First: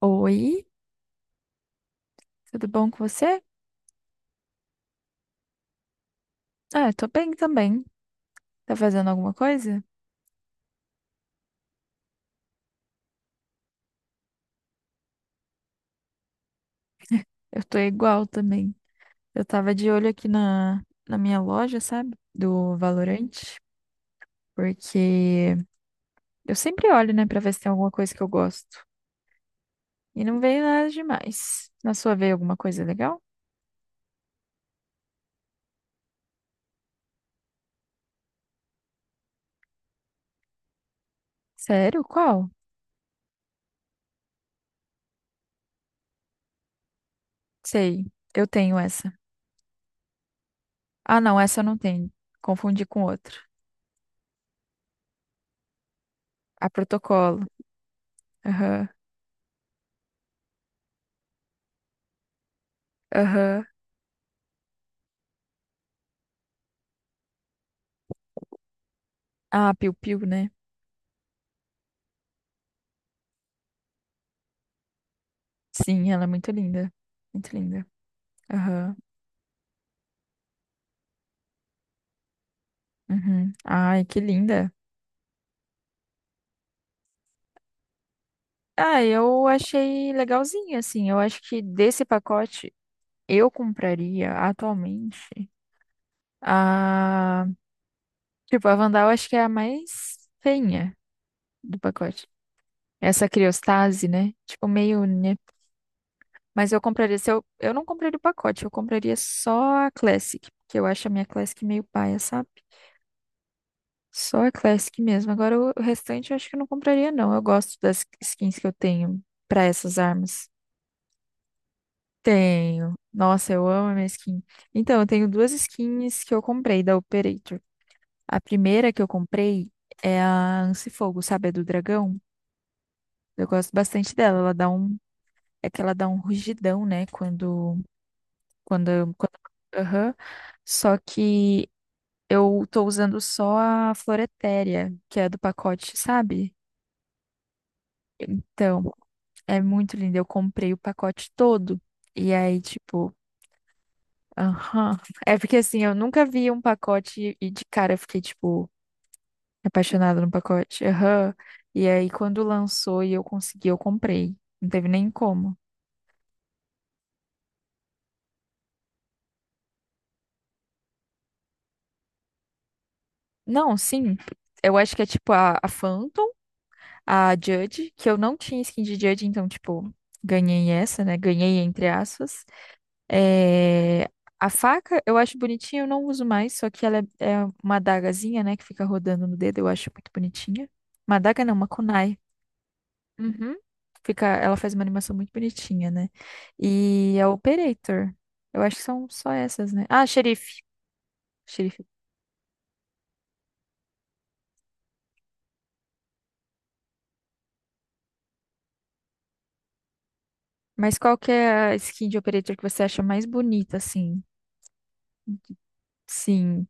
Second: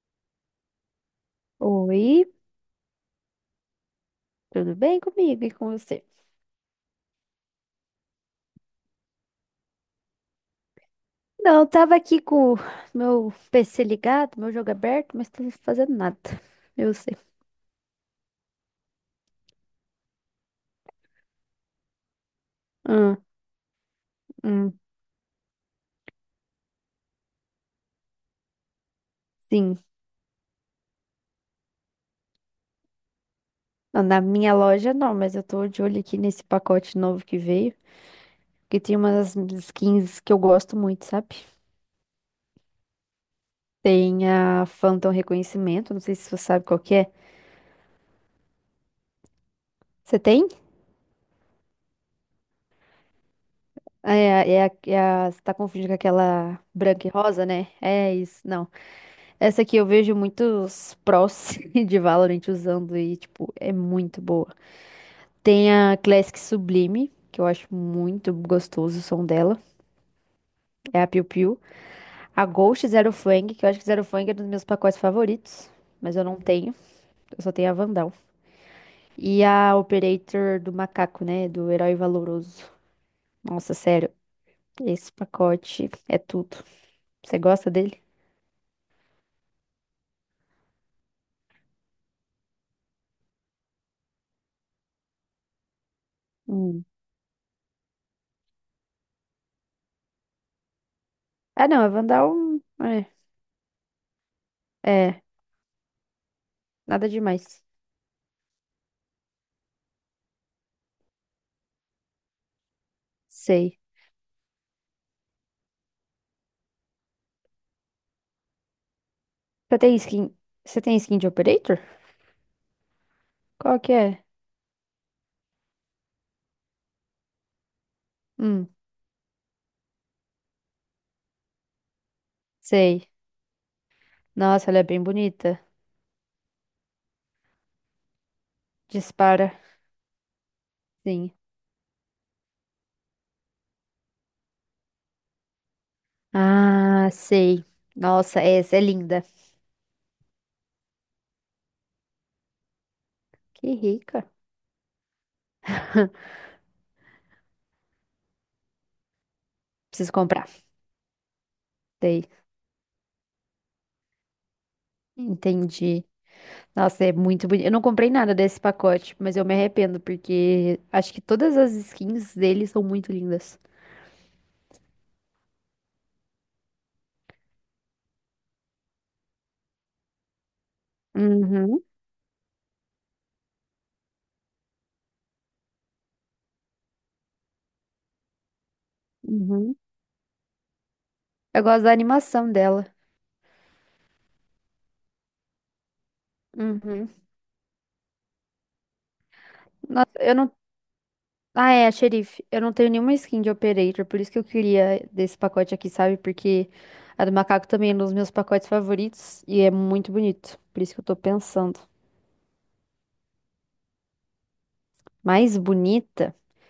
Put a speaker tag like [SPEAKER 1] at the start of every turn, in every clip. [SPEAKER 1] Oi,
[SPEAKER 2] Oi,
[SPEAKER 1] tudo bom com você?
[SPEAKER 2] tudo bem comigo e com você?
[SPEAKER 1] Ah, tô bem também. Tá fazendo alguma coisa?
[SPEAKER 2] Não, eu tava aqui com o meu PC ligado, meu jogo aberto, mas tava fazendo nada. Eu sei.
[SPEAKER 1] Eu tô igual também. Eu tava de olho aqui na minha loja, sabe? Do
[SPEAKER 2] Hum,
[SPEAKER 1] Valorant,
[SPEAKER 2] hum,
[SPEAKER 1] porque eu sempre olho, né, pra ver se tem alguma coisa que eu gosto.
[SPEAKER 2] sim.
[SPEAKER 1] E não veio nada demais. Na sua veio alguma coisa legal?
[SPEAKER 2] Não, na minha loja não, mas eu tô de olho aqui nesse pacote novo que veio, que tem umas skins que eu gosto muito, sabe?
[SPEAKER 1] Sério? Qual?
[SPEAKER 2] Tem a Phantom Reconhecimento, não sei se você sabe qual que é.
[SPEAKER 1] Sei, eu tenho essa.
[SPEAKER 2] Você tem?
[SPEAKER 1] Ah, não, essa eu não tenho. Confundi com outra.
[SPEAKER 2] Você tá confundindo com aquela
[SPEAKER 1] A
[SPEAKER 2] branca e
[SPEAKER 1] Protocolo.
[SPEAKER 2] rosa, né? É isso. Não,
[SPEAKER 1] Aham,
[SPEAKER 2] essa aqui eu vejo muitos prós de Valorant usando e, tipo,
[SPEAKER 1] aham.
[SPEAKER 2] é muito boa. Tem a Classic Sublime, que eu acho muito gostoso o som dela.
[SPEAKER 1] Ah, Piu Piu, né?
[SPEAKER 2] É a Piu Piu. A Ghost Zero Fang, que eu acho que Zero Fang é um dos meus pacotes favoritos.
[SPEAKER 1] Sim,
[SPEAKER 2] Mas
[SPEAKER 1] ela
[SPEAKER 2] eu
[SPEAKER 1] é
[SPEAKER 2] não
[SPEAKER 1] muito
[SPEAKER 2] tenho.
[SPEAKER 1] linda.
[SPEAKER 2] Eu
[SPEAKER 1] Muito
[SPEAKER 2] só tenho a
[SPEAKER 1] linda.
[SPEAKER 2] Vandal.
[SPEAKER 1] Aham,
[SPEAKER 2] E a Operator do Macaco, né? Do Herói Valoroso.
[SPEAKER 1] uhum.
[SPEAKER 2] Nossa,
[SPEAKER 1] Ai,
[SPEAKER 2] sério.
[SPEAKER 1] que linda.
[SPEAKER 2] Esse pacote é tudo. Você gosta dele?
[SPEAKER 1] Ah, eu achei legalzinho, assim. Eu acho que desse pacote eu compraria atualmente
[SPEAKER 2] Hum.
[SPEAKER 1] a. Tipo, a Vandal acho que é a mais feinha
[SPEAKER 2] Ah,
[SPEAKER 1] do
[SPEAKER 2] não. A
[SPEAKER 1] pacote.
[SPEAKER 2] Vandal. É.
[SPEAKER 1] Essa criostase, né? Tipo, meio,
[SPEAKER 2] É.
[SPEAKER 1] né? Mas eu
[SPEAKER 2] Nada
[SPEAKER 1] compraria. Se eu...
[SPEAKER 2] demais.
[SPEAKER 1] eu não compraria o pacote, eu compraria só a Classic, porque eu acho a minha Classic meio paia, sabe?
[SPEAKER 2] Sei.
[SPEAKER 1] Só a Classic mesmo. Agora o restante eu acho que eu não compraria, não. Eu gosto das skins que eu tenho pra
[SPEAKER 2] Você tem
[SPEAKER 1] essas
[SPEAKER 2] skin,
[SPEAKER 1] armas.
[SPEAKER 2] você tem skin de Operator?
[SPEAKER 1] Tenho. Nossa, eu
[SPEAKER 2] Qual
[SPEAKER 1] amo
[SPEAKER 2] que
[SPEAKER 1] a minha
[SPEAKER 2] é?
[SPEAKER 1] skin. Então, eu tenho duas skins que eu comprei da Operator. A
[SPEAKER 2] Hum,
[SPEAKER 1] primeira que eu comprei é a Ansifogo, sabe? A do dragão.
[SPEAKER 2] sei.
[SPEAKER 1] Eu gosto bastante dela. Ela dá
[SPEAKER 2] Nossa, ela é
[SPEAKER 1] um.
[SPEAKER 2] bem bonita.
[SPEAKER 1] É que ela dá um rugidão, né? Quando. quando...
[SPEAKER 2] Dispara.
[SPEAKER 1] Aham. Só
[SPEAKER 2] Sim.
[SPEAKER 1] que eu tô usando só a Floretéria, que é a do pacote, sabe?
[SPEAKER 2] Ah, sei. Nossa, essa é
[SPEAKER 1] Então,
[SPEAKER 2] linda.
[SPEAKER 1] é muito linda. Eu comprei o pacote todo. E aí, tipo.
[SPEAKER 2] Que rica.
[SPEAKER 1] Aham. É porque assim, eu nunca vi um pacote e de cara eu fiquei, tipo,
[SPEAKER 2] Preciso
[SPEAKER 1] apaixonada no
[SPEAKER 2] comprar.
[SPEAKER 1] pacote. Aham. E aí,
[SPEAKER 2] Sei.
[SPEAKER 1] quando lançou e eu consegui, eu comprei. Não teve nem como.
[SPEAKER 2] Entendi. Nossa, é muito bonito. Eu não comprei nada desse pacote, mas eu me arrependo porque acho que todas as skins dele são muito lindas.
[SPEAKER 1] Não, sim. Eu acho que é tipo a Phantom, a Judge, que eu não tinha skin de Judge, então, tipo, ganhei essa, né? Ganhei
[SPEAKER 2] Uhum,
[SPEAKER 1] entre aspas. É... A faca eu acho bonitinha, eu não uso mais, só que ela é uma adagazinha, né? Que fica rodando no dedo, eu
[SPEAKER 2] uhum.
[SPEAKER 1] acho muito bonitinha. Uma adaga não,
[SPEAKER 2] Eu
[SPEAKER 1] uma
[SPEAKER 2] gosto da
[SPEAKER 1] kunai.
[SPEAKER 2] animação dela.
[SPEAKER 1] Uhum. Fica, ela faz uma animação muito bonitinha, né?
[SPEAKER 2] Uhum.
[SPEAKER 1] E a Operator. Eu acho que são só essas, né? Ah,
[SPEAKER 2] Nossa, eu não.
[SPEAKER 1] Xerife.
[SPEAKER 2] Ah,
[SPEAKER 1] Xerife.
[SPEAKER 2] é, xerife. Eu não tenho nenhuma skin de Operator, por isso que eu queria desse pacote aqui, sabe? Porque a do macaco também é um dos meus pacotes favoritos e é muito bonito. Por isso
[SPEAKER 1] Mas
[SPEAKER 2] que eu tô
[SPEAKER 1] qual que é a
[SPEAKER 2] pensando.
[SPEAKER 1] skin de Operator que você acha mais bonita, assim?
[SPEAKER 2] Mais bonita,
[SPEAKER 1] Sim,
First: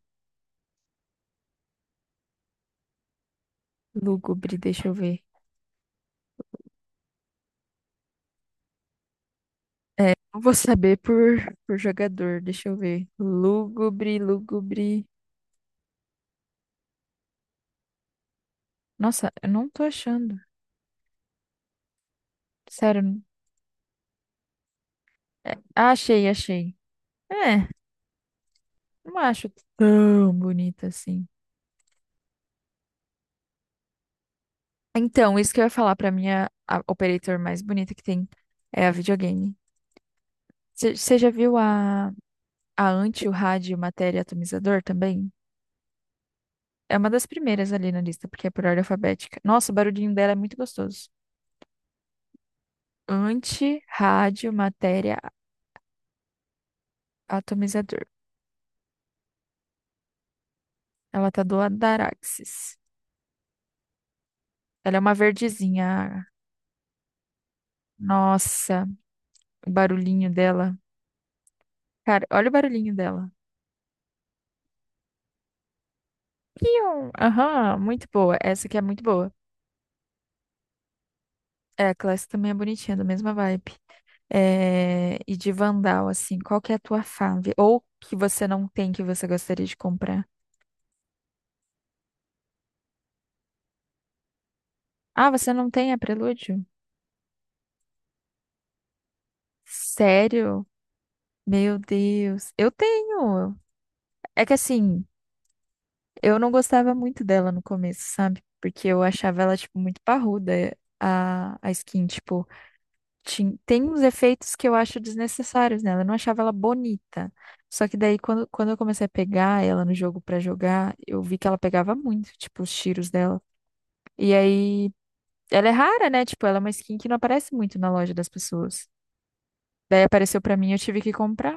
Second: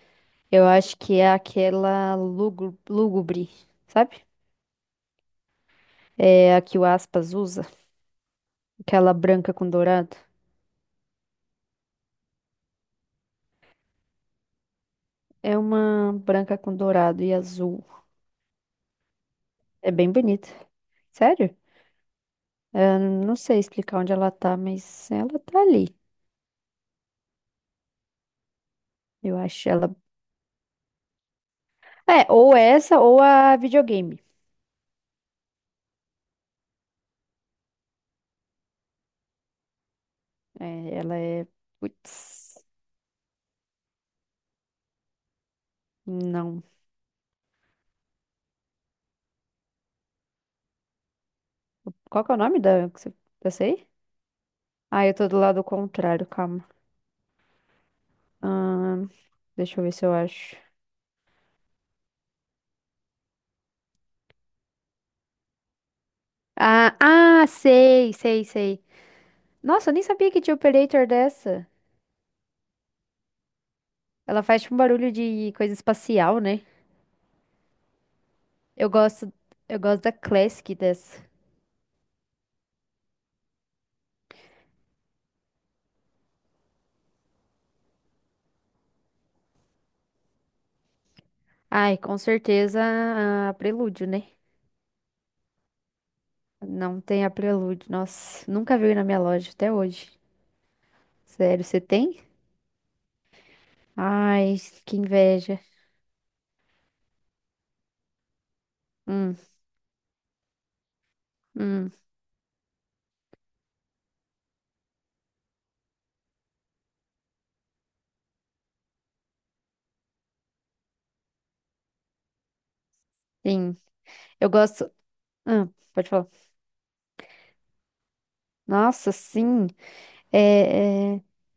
[SPEAKER 2] eu acho que é aquela lúgubre, sabe?
[SPEAKER 1] lúgubre, deixa eu ver.
[SPEAKER 2] É a que o Aspas usa, aquela branca com
[SPEAKER 1] É,
[SPEAKER 2] dourado.
[SPEAKER 1] não vou saber por jogador, deixa eu ver. Lúgubre, lúgubre.
[SPEAKER 2] É uma branca com dourado e azul.
[SPEAKER 1] Nossa, eu não tô
[SPEAKER 2] É bem
[SPEAKER 1] achando.
[SPEAKER 2] bonita. Sério? Eu
[SPEAKER 1] Sério.
[SPEAKER 2] não sei explicar onde ela tá, mas ela
[SPEAKER 1] É,
[SPEAKER 2] tá
[SPEAKER 1] ah,
[SPEAKER 2] ali.
[SPEAKER 1] achei, achei. É, não
[SPEAKER 2] Eu
[SPEAKER 1] acho
[SPEAKER 2] acho ela.
[SPEAKER 1] tão bonita assim.
[SPEAKER 2] É, ou essa ou a videogame.
[SPEAKER 1] Então, isso que eu ia falar pra minha a operator mais bonita que tem é a videogame.
[SPEAKER 2] É, ela
[SPEAKER 1] Você já
[SPEAKER 2] é.
[SPEAKER 1] viu a,
[SPEAKER 2] Putz,
[SPEAKER 1] a anti, o rádio, matéria e atomizador também?
[SPEAKER 2] não.
[SPEAKER 1] É uma das primeiras ali na lista, porque é por ordem alfabética. Nossa, o barulhinho dela é muito gostoso.
[SPEAKER 2] Qual que é o nome dessa
[SPEAKER 1] Anti,
[SPEAKER 2] aí?
[SPEAKER 1] rádio,
[SPEAKER 2] Ah, eu
[SPEAKER 1] matéria,
[SPEAKER 2] tô do lado contrário, calma.
[SPEAKER 1] atomizador.
[SPEAKER 2] Ahn, deixa eu ver se eu acho.
[SPEAKER 1] Ela tá do Adaraxis. Ela é uma verdezinha.
[SPEAKER 2] Ah, ah, sei, sei, sei.
[SPEAKER 1] Nossa, o
[SPEAKER 2] Nossa, eu nem
[SPEAKER 1] barulhinho
[SPEAKER 2] sabia que tinha
[SPEAKER 1] dela.
[SPEAKER 2] operator dessa.
[SPEAKER 1] Cara, olha o barulhinho dela.
[SPEAKER 2] Ela faz tipo um barulho de coisa espacial, né?
[SPEAKER 1] Pium! Aham, muito boa. Essa aqui é
[SPEAKER 2] Eu
[SPEAKER 1] muito boa.
[SPEAKER 2] gosto, eu gosto da Classic dessa.
[SPEAKER 1] É, a classe também é bonitinha, da mesma vibe. É, e de Vandal, assim, qual que é a tua fave? Ou que você não tem que você gostaria de comprar?
[SPEAKER 2] Ai, com certeza a Prelúdio, né?
[SPEAKER 1] Ah, você não tem a Prelúdio?
[SPEAKER 2] Não tem a Prelúdio. Nossa, nunca veio na minha loja até hoje.
[SPEAKER 1] Sério?
[SPEAKER 2] Sério,
[SPEAKER 1] Meu
[SPEAKER 2] você tem?
[SPEAKER 1] Deus. Eu tenho. É que
[SPEAKER 2] Ai, que
[SPEAKER 1] assim,
[SPEAKER 2] inveja.
[SPEAKER 1] eu não gostava muito dela no começo, sabe? Porque eu
[SPEAKER 2] Hum,
[SPEAKER 1] achava ela, tipo, muito parruda, é, a
[SPEAKER 2] hum,
[SPEAKER 1] skin. Tipo, tem uns efeitos que eu acho desnecessários nela. Eu não achava ela bonita. Só que daí, quando eu comecei a pegar ela no jogo pra jogar, eu vi que ela pegava muito, tipo, os tiros dela.
[SPEAKER 2] sim.
[SPEAKER 1] E
[SPEAKER 2] Eu
[SPEAKER 1] aí,
[SPEAKER 2] gosto.
[SPEAKER 1] ela
[SPEAKER 2] Ah,
[SPEAKER 1] é
[SPEAKER 2] pode
[SPEAKER 1] rara, né?
[SPEAKER 2] falar.
[SPEAKER 1] Tipo, ela é uma skin que não aparece muito na loja das pessoas.
[SPEAKER 2] Nossa, sim.
[SPEAKER 1] Daí apareceu pra mim, eu tive que
[SPEAKER 2] É, é,
[SPEAKER 1] comprar.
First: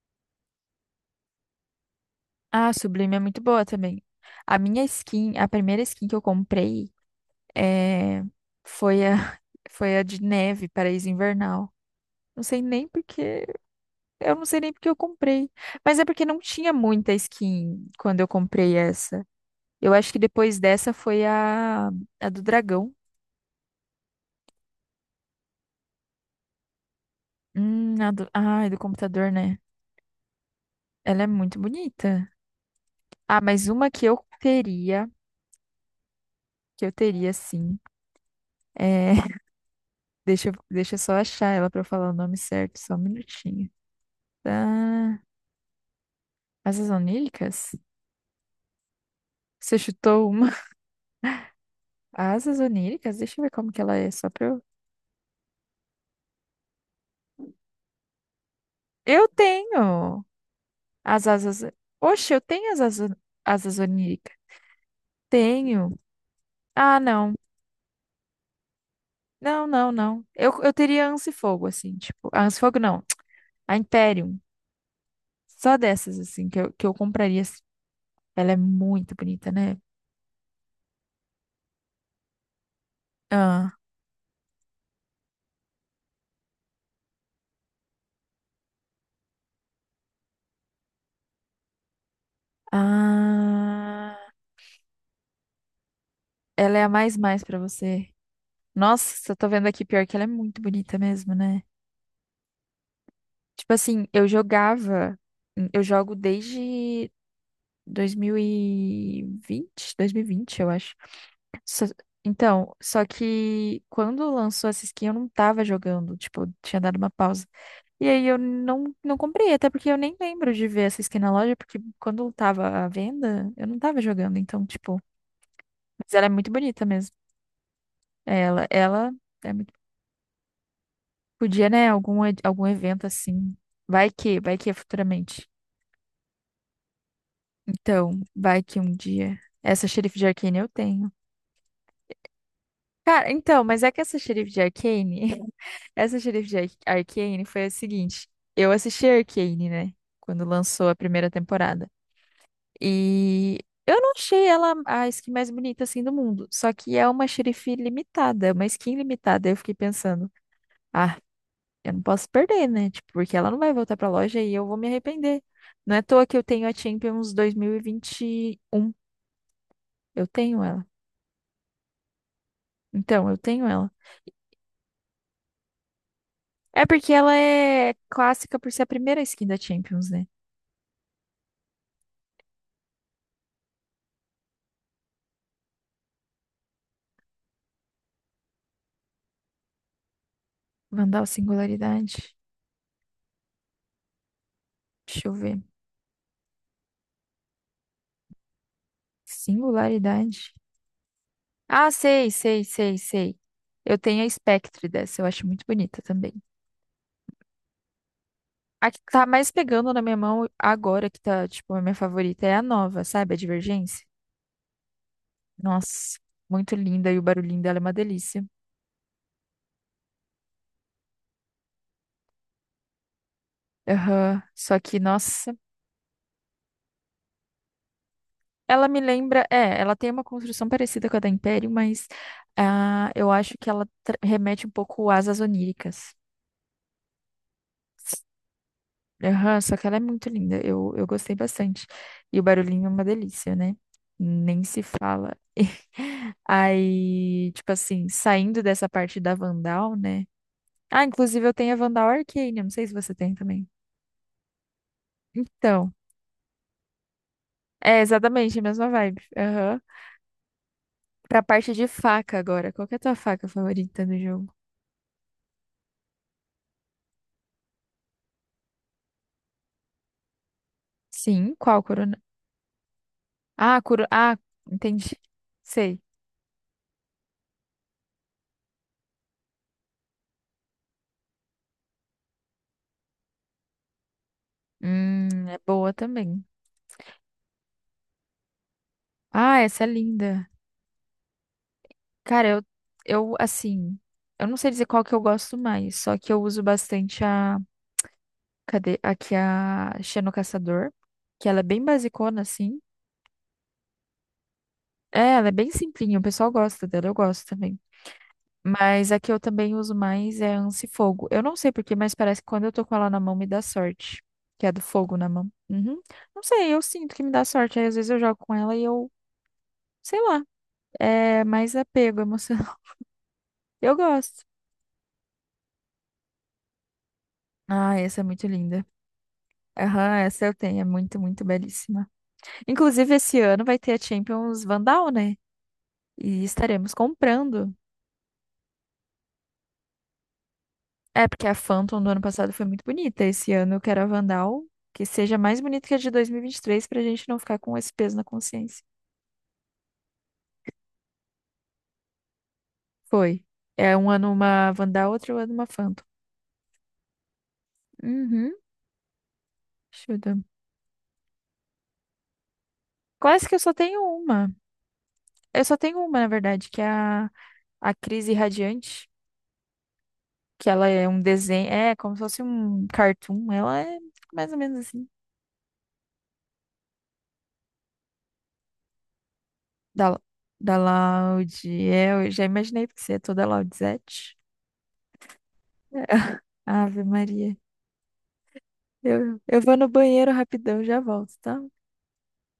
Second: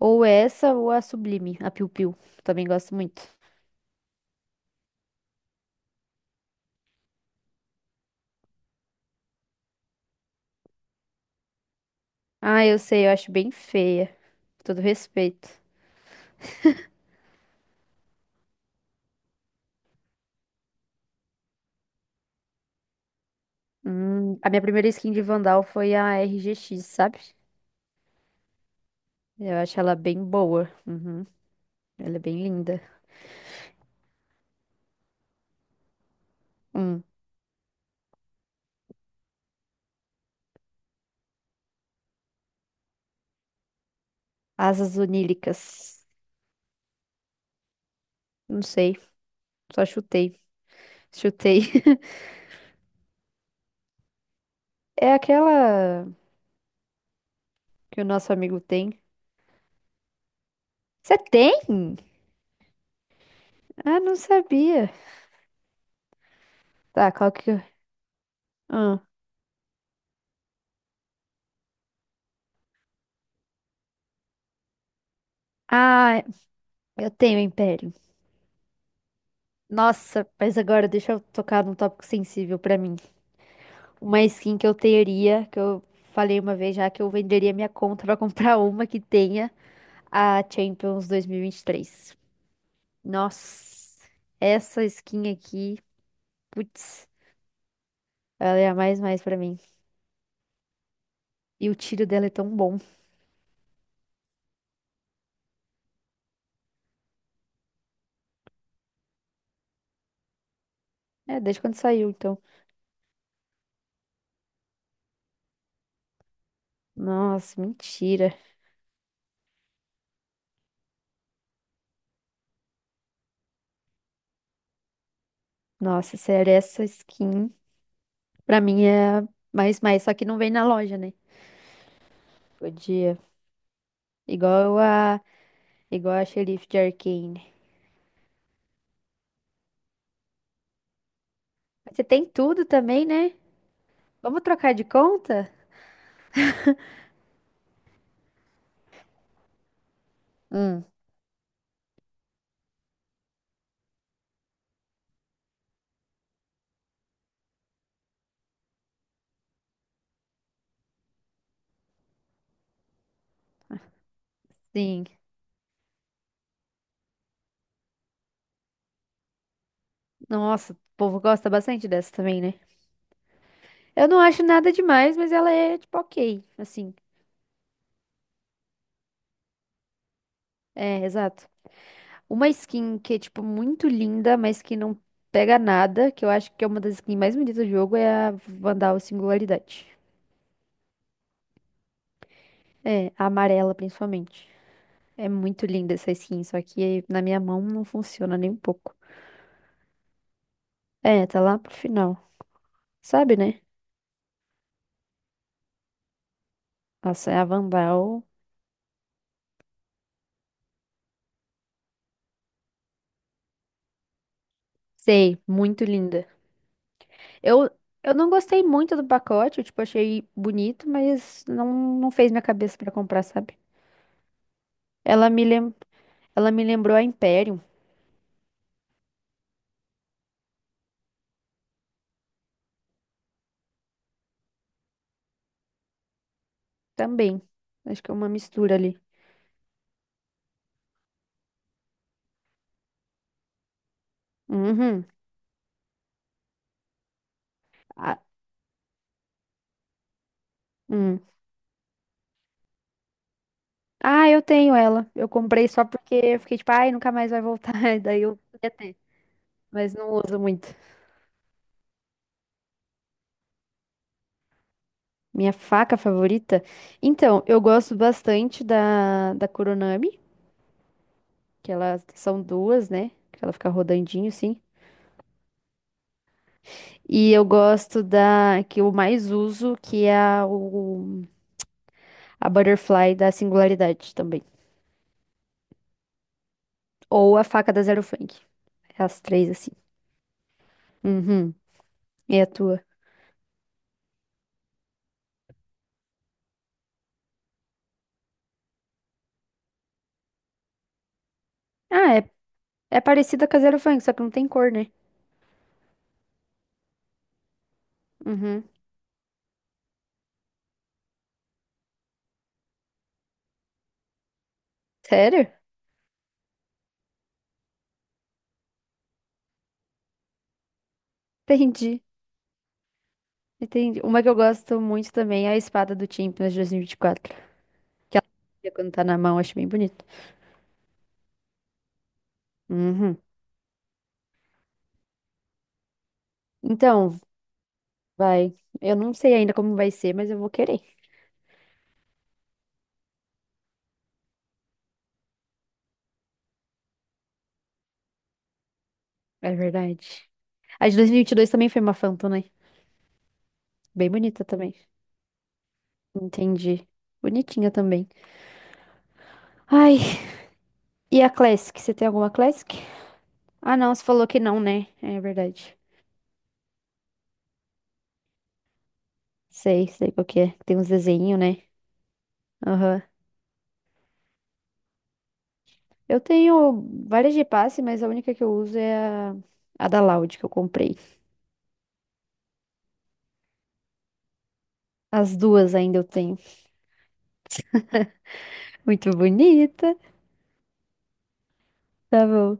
[SPEAKER 2] ou essa ou a Sublime, a Piu Piu. Também
[SPEAKER 1] Ah, a
[SPEAKER 2] gosto
[SPEAKER 1] Sublime é
[SPEAKER 2] muito.
[SPEAKER 1] muito boa também. A minha skin, a primeira skin que eu comprei é... foi a... foi a de neve, Paraíso Invernal. Não sei
[SPEAKER 2] Ah, eu
[SPEAKER 1] nem
[SPEAKER 2] sei, eu acho
[SPEAKER 1] porque,
[SPEAKER 2] bem feia.
[SPEAKER 1] eu não sei
[SPEAKER 2] Com
[SPEAKER 1] nem
[SPEAKER 2] todo
[SPEAKER 1] porque eu
[SPEAKER 2] respeito.
[SPEAKER 1] comprei. Mas é porque não tinha muita skin quando eu comprei essa. Eu acho que depois dessa foi a do dragão.
[SPEAKER 2] A minha primeira skin de Vandal foi a RGX, sabe?
[SPEAKER 1] Ai, do computador,
[SPEAKER 2] Eu
[SPEAKER 1] né?
[SPEAKER 2] acho ela bem boa.
[SPEAKER 1] Ela é
[SPEAKER 2] Uhum,
[SPEAKER 1] muito
[SPEAKER 2] ela é
[SPEAKER 1] bonita.
[SPEAKER 2] bem linda.
[SPEAKER 1] Ah, mas uma que eu
[SPEAKER 2] Hum,
[SPEAKER 1] teria sim. É, deixa eu só achar ela pra eu falar o nome certo, só um minutinho.
[SPEAKER 2] asas
[SPEAKER 1] Tá.
[SPEAKER 2] onílicas.
[SPEAKER 1] Asas oníricas?
[SPEAKER 2] Não sei,
[SPEAKER 1] Você
[SPEAKER 2] só
[SPEAKER 1] chutou
[SPEAKER 2] chutei.
[SPEAKER 1] uma?
[SPEAKER 2] Chutei.
[SPEAKER 1] Asas oníricas? Deixa eu ver como que ela é, só pra eu.
[SPEAKER 2] É aquela que o nosso amigo tem.
[SPEAKER 1] Eu tenho
[SPEAKER 2] Você
[SPEAKER 1] as
[SPEAKER 2] tem?
[SPEAKER 1] asas. Oxe, eu tenho as asas, asas
[SPEAKER 2] Ah, não
[SPEAKER 1] oníricas.
[SPEAKER 2] sabia.
[SPEAKER 1] Tenho. Ah,
[SPEAKER 2] Tá, qual
[SPEAKER 1] não.
[SPEAKER 2] que eu... Ah,
[SPEAKER 1] Não, não, não. Eu teria Anse Fogo, assim, tipo. A Anse Fogo não. A Imperium. Só dessas,
[SPEAKER 2] ah,
[SPEAKER 1] assim, que eu
[SPEAKER 2] eu tenho
[SPEAKER 1] compraria. Assim.
[SPEAKER 2] império.
[SPEAKER 1] Ela é muito bonita, né?
[SPEAKER 2] Nossa, mas agora deixa eu tocar num tópico sensível pra mim.
[SPEAKER 1] Ah,
[SPEAKER 2] Uma skin que eu teria, que eu falei uma vez já, que eu venderia minha conta pra comprar uma que tenha a Champions 2023. Nossa,
[SPEAKER 1] Ah,
[SPEAKER 2] essa skin aqui,
[SPEAKER 1] ela é a
[SPEAKER 2] putz,
[SPEAKER 1] mais mais pra você.
[SPEAKER 2] ela é a mais mais
[SPEAKER 1] Nossa, eu
[SPEAKER 2] pra
[SPEAKER 1] tô
[SPEAKER 2] mim.
[SPEAKER 1] vendo aqui pior que ela é muito bonita mesmo, né?
[SPEAKER 2] E o tiro dela é tão bom.
[SPEAKER 1] Tipo assim, eu jogava, eu jogo desde dois mil e vinte, eu acho.
[SPEAKER 2] É, desde quando
[SPEAKER 1] Só-
[SPEAKER 2] saiu, então.
[SPEAKER 1] então, só que quando lançou essa skin eu não tava jogando, tipo, eu tinha dado uma pausa.
[SPEAKER 2] Nossa,
[SPEAKER 1] E aí
[SPEAKER 2] mentira.
[SPEAKER 1] eu não comprei, até porque eu nem lembro de ver essa skin na loja, porque quando tava à venda, eu não tava jogando, então, tipo, mas
[SPEAKER 2] Nossa,
[SPEAKER 1] ela é muito
[SPEAKER 2] sério, essa
[SPEAKER 1] bonita.
[SPEAKER 2] skin. Pra
[SPEAKER 1] Ela,
[SPEAKER 2] mim
[SPEAKER 1] ela
[SPEAKER 2] é
[SPEAKER 1] é
[SPEAKER 2] mais, mais, só que não vem na loja, né?
[SPEAKER 1] podia, né? Algum, algum evento
[SPEAKER 2] Podia.
[SPEAKER 1] assim. Vai que é
[SPEAKER 2] Igual a,
[SPEAKER 1] futuramente.
[SPEAKER 2] igual a xerife de Arcane.
[SPEAKER 1] Então, vai que um dia. Essa xerife de Arcane eu tenho.
[SPEAKER 2] Mas você tem tudo também,
[SPEAKER 1] Cara,
[SPEAKER 2] né?
[SPEAKER 1] então, mas é que essa
[SPEAKER 2] Vamos
[SPEAKER 1] xerife de
[SPEAKER 2] trocar de
[SPEAKER 1] Arcane.
[SPEAKER 2] conta?
[SPEAKER 1] Essa xerife de Arcane foi a seguinte. Eu assisti a Arcane, né? Quando
[SPEAKER 2] Hum,
[SPEAKER 1] lançou a primeira temporada. E eu não achei ela a skin mais bonita assim do mundo. Só que é uma xerife limitada, uma skin limitada. Eu fiquei pensando. Ah, eu não posso perder, né? Tipo, porque ela não vai voltar pra loja e eu vou me
[SPEAKER 2] sim.
[SPEAKER 1] arrepender. Não é à toa que eu tenho a Champions 2021. Eu tenho
[SPEAKER 2] Nossa, o
[SPEAKER 1] ela.
[SPEAKER 2] povo gosta bastante dessa também, né?
[SPEAKER 1] Então, eu tenho ela.
[SPEAKER 2] Eu não acho nada demais, mas ela é, tipo, ok.
[SPEAKER 1] É
[SPEAKER 2] Assim,
[SPEAKER 1] porque ela é clássica por ser a primeira skin da Champions, né?
[SPEAKER 2] é, exato. Uma skin que é, tipo, muito linda, mas que não pega nada, que eu acho que é uma das skins mais bonitas do jogo, é a Vandal Singularidade.
[SPEAKER 1] Vandal Singularidade.
[SPEAKER 2] É, a amarela, principalmente.
[SPEAKER 1] Deixa
[SPEAKER 2] É
[SPEAKER 1] eu ver.
[SPEAKER 2] muito linda essa skin, só que na minha mão não funciona nem um pouco.
[SPEAKER 1] Singularidade.
[SPEAKER 2] É, tá lá pro
[SPEAKER 1] Ah,
[SPEAKER 2] final.
[SPEAKER 1] sei, sei, sei,
[SPEAKER 2] Sabe,
[SPEAKER 1] sei.
[SPEAKER 2] né?
[SPEAKER 1] Eu tenho a Spectre dessa, eu acho muito bonita também.
[SPEAKER 2] Nossa, é a Vandal.
[SPEAKER 1] A que tá mais pegando na minha mão agora, que tá, tipo, a minha favorita, é a nova, sabe? A Divergência.
[SPEAKER 2] Sei, muito
[SPEAKER 1] Nossa,
[SPEAKER 2] linda.
[SPEAKER 1] muito linda e o barulhinho
[SPEAKER 2] Eu,
[SPEAKER 1] dela é uma
[SPEAKER 2] eu não
[SPEAKER 1] delícia.
[SPEAKER 2] gostei muito do pacote, eu, tipo, achei bonito, mas não fez minha cabeça pra comprar, sabe?
[SPEAKER 1] Aham, só que,
[SPEAKER 2] Ela me
[SPEAKER 1] nossa,
[SPEAKER 2] lem... Ela me lembrou a Imperium
[SPEAKER 1] ela me lembra. É, ela tem uma construção parecida com a da Império, mas ah, eu acho que ela remete um pouco às asas oníricas.
[SPEAKER 2] também. Acho que é uma mistura ali.
[SPEAKER 1] Aham, só que ela é muito linda. Eu gostei bastante. E o barulhinho é uma delícia, né? Nem se
[SPEAKER 2] Uhum.
[SPEAKER 1] fala. Aí, tipo assim,
[SPEAKER 2] Ah,
[SPEAKER 1] saindo dessa parte da Vandal, né? Ah,
[SPEAKER 2] hum.
[SPEAKER 1] inclusive eu tenho a Vandal Arcane, eu não sei se você tem também.
[SPEAKER 2] Ah, eu tenho ela. Eu comprei só
[SPEAKER 1] Então.
[SPEAKER 2] porque eu fiquei tipo, ai, nunca mais vai voltar.
[SPEAKER 1] É,
[SPEAKER 2] Daí eu
[SPEAKER 1] exatamente, a
[SPEAKER 2] queria
[SPEAKER 1] mesma
[SPEAKER 2] ter,
[SPEAKER 1] vibe. Aham.
[SPEAKER 2] mas não uso muito.
[SPEAKER 1] Pra parte de faca agora. Qual que é a tua faca favorita no jogo?
[SPEAKER 2] Minha faca favorita? Então, eu gosto bastante da Kuronami,
[SPEAKER 1] Sim,
[SPEAKER 2] que
[SPEAKER 1] qual
[SPEAKER 2] elas
[SPEAKER 1] corona?
[SPEAKER 2] são duas, né? Que ela fica
[SPEAKER 1] Ah,
[SPEAKER 2] rodandinho,
[SPEAKER 1] Ah,
[SPEAKER 2] assim.
[SPEAKER 1] entendi. Sei.
[SPEAKER 2] E eu gosto da que eu mais uso, que é a Butterfly da Singularidade também.
[SPEAKER 1] É boa também.
[SPEAKER 2] Ou a faca da Zero Funk. É as três,
[SPEAKER 1] Ah,
[SPEAKER 2] assim.
[SPEAKER 1] essa é linda.
[SPEAKER 2] Uhum. E a
[SPEAKER 1] Cara, eu,
[SPEAKER 2] tua?
[SPEAKER 1] eu assim, eu não sei dizer qual que eu gosto mais, só que eu uso bastante a, cadê? Aqui a Xeno Caçador, que ela é bem
[SPEAKER 2] Ah, é,
[SPEAKER 1] basicona assim.
[SPEAKER 2] é parecida com a Zero Funk, só que não tem cor, né?
[SPEAKER 1] É, ela é bem simplinha, o pessoal gosta dela, eu gosto também.
[SPEAKER 2] Uhum.
[SPEAKER 1] Mas a que eu também uso mais é a Ansi Fogo. Eu não sei por porquê, mas parece que quando eu tô com ela na mão me dá sorte. Que é do fogo na
[SPEAKER 2] Sério?
[SPEAKER 1] mão. Uhum. Não sei, eu sinto que me dá sorte. Aí às vezes eu jogo com ela e eu, sei lá, é mais
[SPEAKER 2] Entendi.
[SPEAKER 1] apego emocional. Eu
[SPEAKER 2] Entendi. Uma que eu
[SPEAKER 1] gosto.
[SPEAKER 2] gosto muito também é a espada do Champions 2024.
[SPEAKER 1] Ah,
[SPEAKER 2] Que
[SPEAKER 1] essa é
[SPEAKER 2] ela
[SPEAKER 1] muito
[SPEAKER 2] fazia
[SPEAKER 1] linda.
[SPEAKER 2] quando tá na mão, acho bem bonito.
[SPEAKER 1] Aham, essa eu tenho, é muito, muito belíssima. Inclusive,
[SPEAKER 2] Uhum.
[SPEAKER 1] esse ano vai ter a Champions Vandal, né? E estaremos
[SPEAKER 2] Então,
[SPEAKER 1] comprando.
[SPEAKER 2] vai. Eu não sei ainda como vai ser, mas eu vou querer.
[SPEAKER 1] É, porque a Phantom do ano passado foi muito bonita. Esse ano eu quero a Vandal que seja mais bonita que a de 2023 pra gente não ficar com esse peso na consciência.
[SPEAKER 2] É verdade. A de 2022 também foi uma Phantom, né?
[SPEAKER 1] Foi. É um
[SPEAKER 2] Bem
[SPEAKER 1] ano
[SPEAKER 2] bonita
[SPEAKER 1] uma
[SPEAKER 2] também.
[SPEAKER 1] Vandal, outro ano uma Phantom.
[SPEAKER 2] Entendi. Bonitinha também.
[SPEAKER 1] Uhum.
[SPEAKER 2] Ai,
[SPEAKER 1] Chuta.
[SPEAKER 2] e a Classic? Você tem alguma Classic?
[SPEAKER 1] Quase que eu só
[SPEAKER 2] Ah, não,
[SPEAKER 1] tenho
[SPEAKER 2] você falou que
[SPEAKER 1] uma.
[SPEAKER 2] não, né? É
[SPEAKER 1] Eu só
[SPEAKER 2] verdade.
[SPEAKER 1] tenho uma, na verdade, que é a Crise Radiante,
[SPEAKER 2] Sei, sei qual que é.
[SPEAKER 1] que
[SPEAKER 2] Tem
[SPEAKER 1] ela
[SPEAKER 2] uns
[SPEAKER 1] é um
[SPEAKER 2] desenhos, né?
[SPEAKER 1] desenho, é como se fosse um
[SPEAKER 2] Aham.
[SPEAKER 1] cartoon. Ela é mais ou menos assim.
[SPEAKER 2] Eu tenho várias de passe, mas a única que eu uso é a da
[SPEAKER 1] Da,
[SPEAKER 2] Loud que eu
[SPEAKER 1] da
[SPEAKER 2] comprei.
[SPEAKER 1] Loud. É, eu já imaginei, porque você é toda Loudzette.
[SPEAKER 2] As duas ainda eu tenho.
[SPEAKER 1] Ave Maria.
[SPEAKER 2] Muito
[SPEAKER 1] Eu vou no
[SPEAKER 2] bonita.
[SPEAKER 1] banheiro rapidão, já volto, tá?
[SPEAKER 2] Tá bom.